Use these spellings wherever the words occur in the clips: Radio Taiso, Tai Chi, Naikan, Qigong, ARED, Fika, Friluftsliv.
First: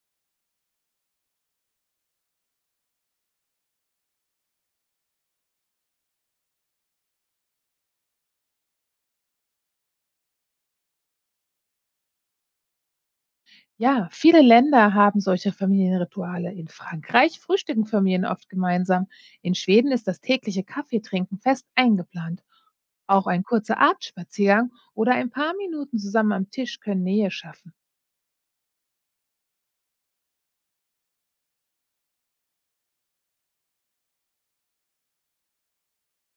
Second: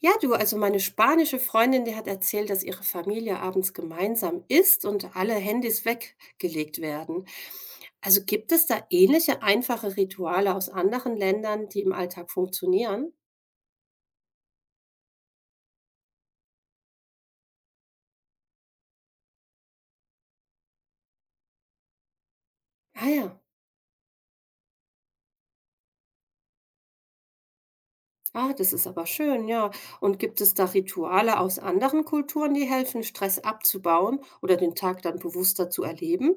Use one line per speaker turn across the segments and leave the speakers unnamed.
Ja, du, also meine spanische Freundin, die hat erzählt, dass ihre Familie abends gemeinsam isst und alle Handys weggelegt werden. Also gibt es da ähnliche einfache Rituale aus anderen Ländern, die im Alltag funktionieren?
Ja, viele Länder haben solche Familienrituale. In Frankreich frühstücken Familien oft gemeinsam. In Schweden ist das tägliche Kaffeetrinken fest eingeplant.
Ah ja,
Auch ein kurzer Abendspaziergang oder ein paar Minuten zusammen am Tisch können Nähe schaffen.
ah, das ist aber schön, ja. Und gibt es da Rituale aus anderen Kulturen, die helfen, Stress abzubauen oder den Tag dann bewusster zu erleben?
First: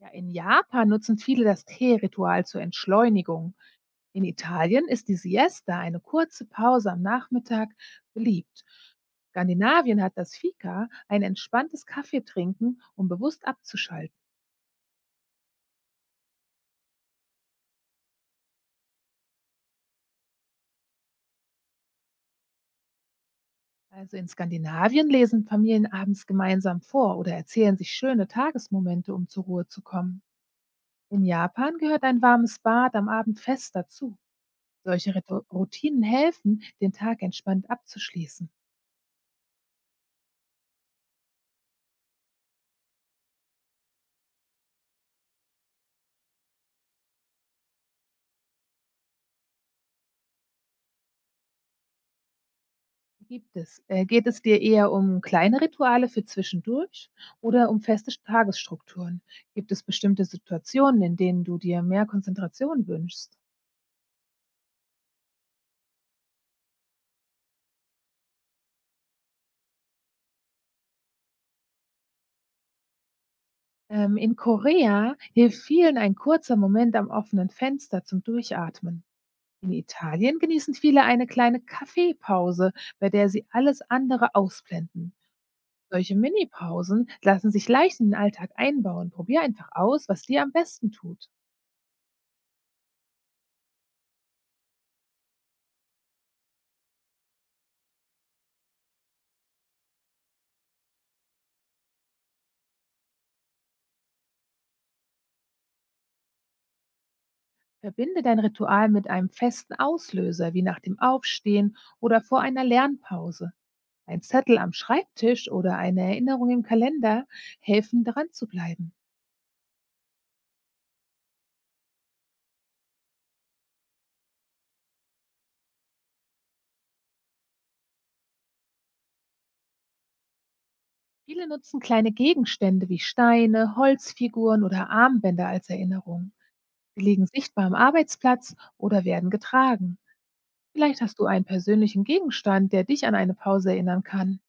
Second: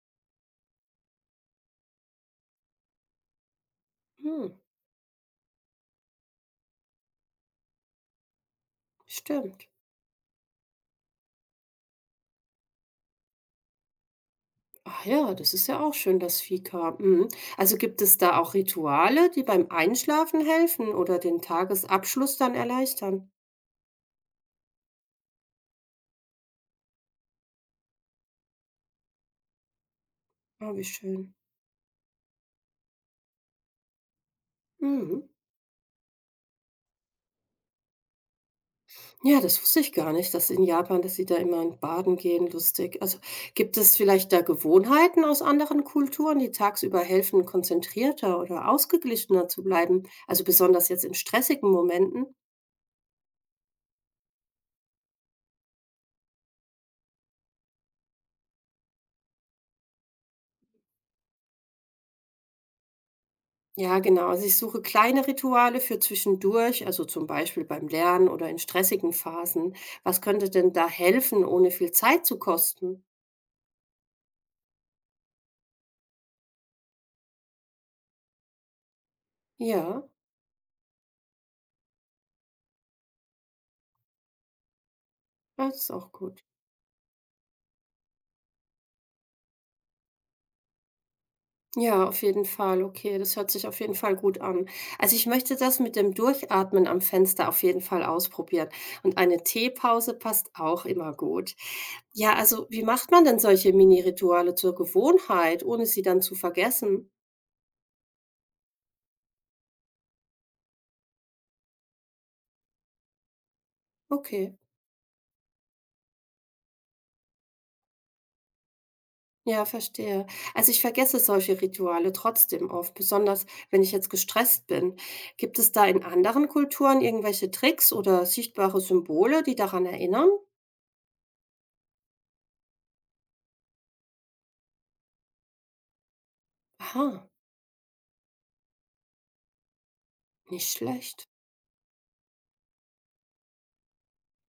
Ja, in Japan nutzen viele das Teeritual zur Entschleunigung. In
Hm,
Italien ist die Siesta, eine kurze Pause am Nachmittag, beliebt.
stimmt.
Skandinavien hat das Fika, ein entspanntes Kaffeetrinken, um bewusst abzuschalten.
Ach ja, das ist ja auch schön, das Fika. Mhm. Also gibt es da auch Rituale, die beim Einschlafen helfen oder den Tagesabschluss dann erleichtern?
Also in Skandinavien lesen Familien abends gemeinsam vor oder erzählen sich schöne Tagesmomente, um zur Ruhe zu kommen.
Ah, wie
In
schön.
Japan gehört ein warmes Bad am Abend fest dazu. Solche
Mhm.
Routinen helfen, den Tag entspannt abzuschließen.
Ja, das wusste ich gar nicht, dass in Japan, dass sie da immer in Baden gehen, lustig. Also gibt es vielleicht da Gewohnheiten aus anderen Kulturen, die tagsüber helfen, konzentrierter oder ausgeglichener zu bleiben? Also besonders jetzt in stressigen Momenten?
Geht es dir eher um kleine Rituale für zwischendurch oder um feste Tagesstrukturen? Gibt es bestimmte Situationen, in denen du dir mehr Konzentration wünschst?
Ja, genau. Also ich suche kleine Rituale für zwischendurch, also zum Beispiel beim Lernen oder in stressigen Phasen. Was könnte denn da helfen, ohne viel Zeit zu kosten?
In Korea hilft vielen ein kurzer Moment am offenen Fenster zum Durchatmen. In
Ja,
Italien genießen viele eine kleine Kaffeepause, bei der sie alles andere ausblenden.
das ist auch
Solche
gut.
Minipausen lassen sich leicht in den Alltag einbauen. Probier einfach aus, was dir am besten tut.
Ja, auf jeden Fall. Okay, das hört sich auf jeden Fall gut an. Also ich möchte das mit dem Durchatmen am Fenster auf jeden Fall ausprobieren. Und eine Teepause passt auch immer gut. Ja, also wie macht man denn solche Mini-Rituale zur Gewohnheit, ohne sie dann zu vergessen?
Verbinde dein Ritual mit einem festen Auslöser, wie nach dem Aufstehen oder vor einer Lernpause. Ein
Okay.
Zettel am Schreibtisch oder eine Erinnerung im Kalender helfen, dran zu bleiben.
Ja, verstehe. Also ich vergesse solche Rituale trotzdem oft, besonders wenn ich jetzt gestresst bin. Gibt es da in anderen Kulturen irgendwelche Tricks oder sichtbare Symbole, die daran erinnern?
Viele nutzen kleine Gegenstände wie Steine, Holzfiguren oder Armbänder als Erinnerung. Sie liegen
Aha,
sichtbar am Arbeitsplatz oder werden getragen.
nicht
Vielleicht hast du
schlecht.
einen persönlichen Gegenstand, der dich an eine Pause erinnern kann.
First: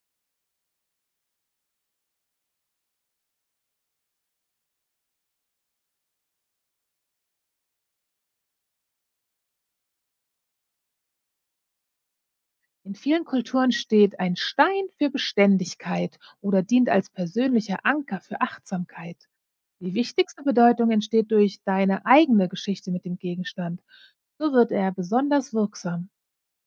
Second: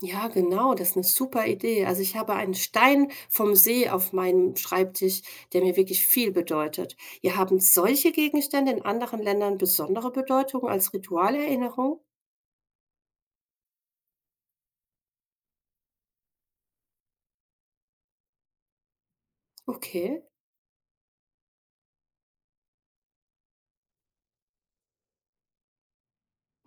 Ja, genau, das ist eine super Idee. Also ich habe einen Stein vom See auf meinem Schreibtisch, der mir wirklich viel bedeutet. Ihr haben solche Gegenstände in anderen Ländern besondere Bedeutung als Ritualerinnerung?
In vielen Kulturen steht ein Stein für Beständigkeit oder dient als persönlicher Anker für Achtsamkeit. Die
Okay.
wichtigste Bedeutung entsteht durch deine eigene Geschichte mit dem Gegenstand. So wird er besonders wirksam.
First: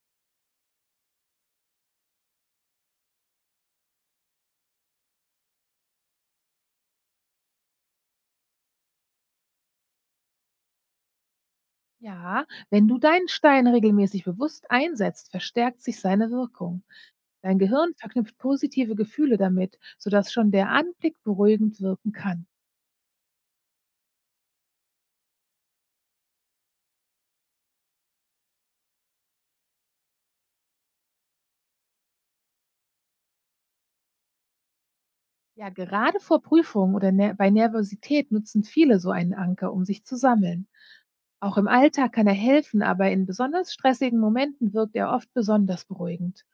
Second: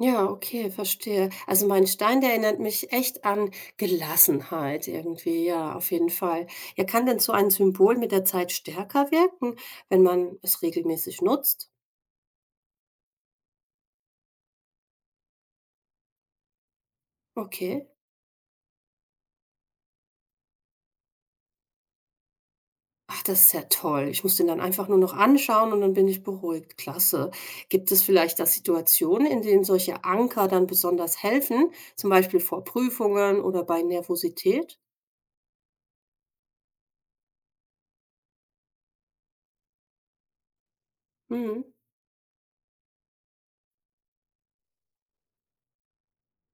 Ja, okay, verstehe. Also mein Stein, der erinnert mich echt an Gelassenheit irgendwie, ja, auf jeden Fall. Ja, kann denn so ein Symbol mit der Zeit stärker wirken, wenn man es regelmäßig nutzt?
Ja, wenn du deinen Stein regelmäßig bewusst einsetzt, verstärkt sich seine Wirkung. Dein
Okay.
Gehirn verknüpft positive Gefühle damit, sodass schon der Anblick beruhigend wirken kann.
Ach, das ist ja toll. Ich muss den dann einfach nur noch anschauen und dann bin ich beruhigt. Klasse. Gibt es vielleicht da Situationen, in denen solche Anker dann besonders helfen, zum Beispiel vor Prüfungen oder bei Nervosität?
Ja, gerade vor Prüfungen oder ner bei Nervosität nutzen viele so einen Anker, um sich zu sammeln. Auch
Mhm.
im Alltag kann er helfen, aber in besonders stressigen Momenten wirkt er oft besonders beruhigend.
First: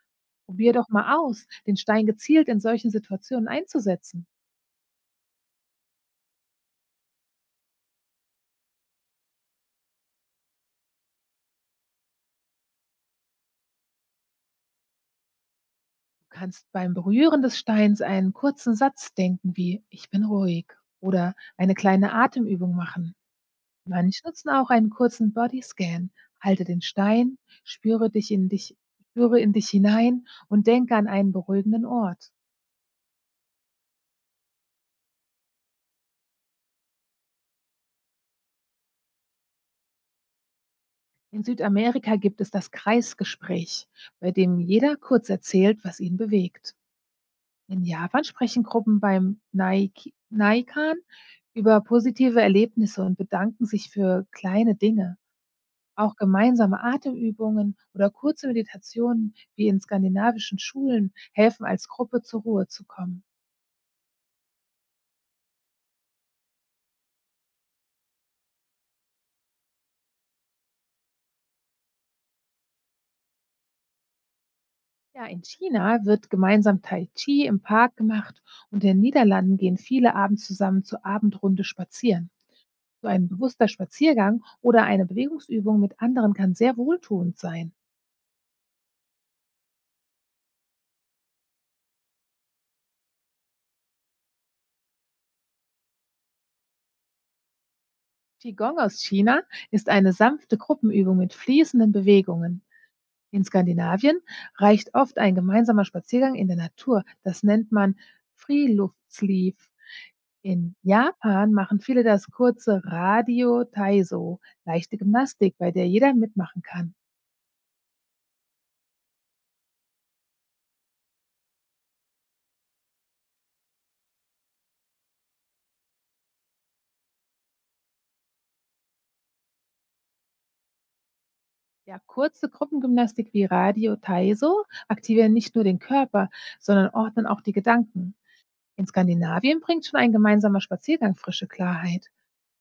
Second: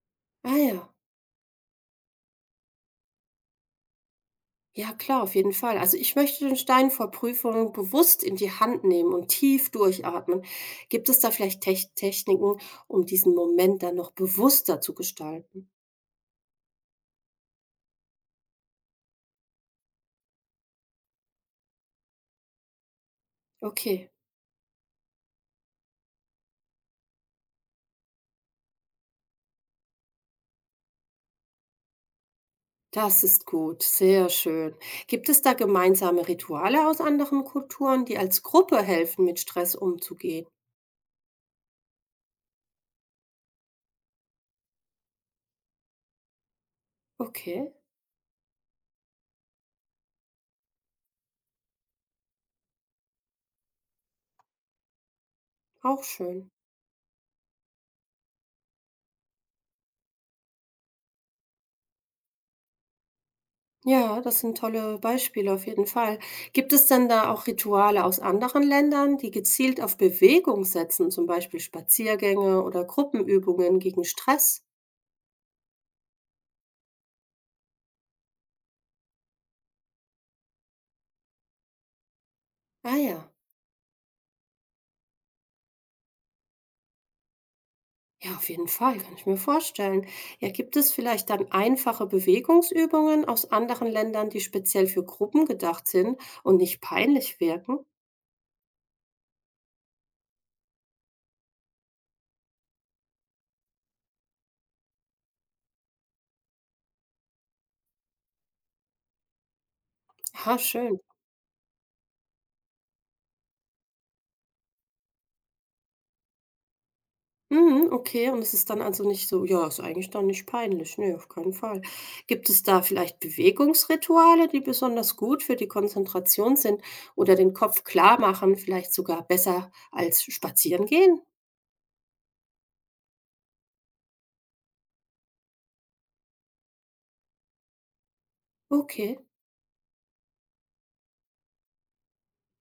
Ah
Probier
ja.
doch mal aus, den Stein gezielt in solchen Situationen einzusetzen.
Ja, klar, auf jeden Fall. Also ich möchte den Stein vor Prüfungen bewusst in die Hand nehmen und tief durchatmen. Gibt es da vielleicht Techniken, um diesen Moment dann noch bewusster zu gestalten?
Du kannst beim Berühren des Steins einen kurzen Satz denken wie „Ich bin ruhig" oder eine kleine Atemübung machen.
Okay,
Manche nutzen auch einen kurzen Bodyscan. Halte den Stein, spüre dich in dich, spüre in dich hinein und denke an einen beruhigenden Ort.
das ist gut, sehr schön. Gibt es da gemeinsame Rituale aus anderen Kulturen, die als Gruppe helfen, mit Stress umzugehen?
In Südamerika gibt es das Kreisgespräch, bei dem jeder kurz erzählt, was ihn bewegt.
Okay,
In Japan sprechen Gruppen beim Naikan über positive Erlebnisse und bedanken sich für kleine Dinge.
auch
Auch
schön.
gemeinsame Atemübungen oder kurze Meditationen wie in skandinavischen Schulen helfen als Gruppe zur Ruhe zu kommen.
Ja, das sind tolle Beispiele auf jeden Fall. Gibt es denn da auch Rituale aus anderen Ländern, die gezielt auf Bewegung setzen, zum Beispiel Spaziergänge oder Gruppenübungen gegen Stress?
Ja, in China wird gemeinsam Tai Chi im Park gemacht und in den Niederlanden gehen viele abends zusammen zur Abendrunde spazieren.
Ah
So
ja,
ein bewusster Spaziergang oder eine Bewegungsübung mit anderen kann sehr wohltuend sein.
ja, auf jeden Fall, kann ich mir vorstellen. Ja, gibt es vielleicht dann einfache Bewegungsübungen aus anderen Ländern, die speziell für Gruppen gedacht sind und nicht peinlich wirken?
Qigong aus China ist eine sanfte Gruppenübung mit fließenden Bewegungen. In Skandinavien reicht oft ein gemeinsamer Spaziergang in der Natur. Das nennt man Friluftsliv.
Ah,
In
schön.
Japan machen viele das kurze Radio Taiso, leichte Gymnastik, bei der jeder mitmachen kann.
Mhm, okay, und es ist dann also nicht so, ja, ist eigentlich dann nicht peinlich. Ne, auf keinen Fall. Gibt es da vielleicht Bewegungsrituale, die besonders gut für die Konzentration sind oder den Kopf klar machen, vielleicht sogar besser als spazieren gehen.
Ja, kurze Gruppengymnastik wie Radio Taiso aktivieren nicht nur den Körper, sondern ordnen auch die Gedanken. In
Okay,
Skandinavien bringt schon ein gemeinsamer Spaziergang frische Klarheit.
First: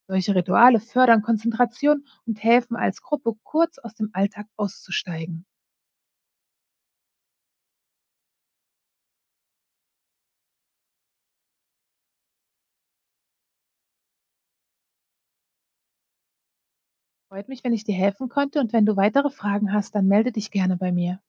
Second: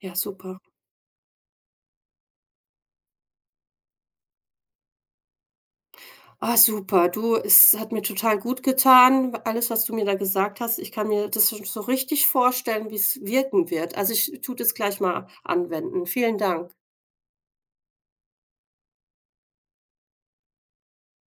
ja,
Solche
super.
Rituale fördern Konzentration und helfen als Gruppe kurz aus dem Alltag auszusteigen.
Ah, super. Du, es hat mir total gut getan, alles, was du mir da gesagt hast. Ich kann mir das schon so richtig vorstellen, wie es wirken wird. Also, ich tue das gleich mal anwenden. Vielen Dank.
Freut mich, wenn ich dir helfen konnte, und wenn du weitere Fragen hast, dann melde dich gerne bei mir.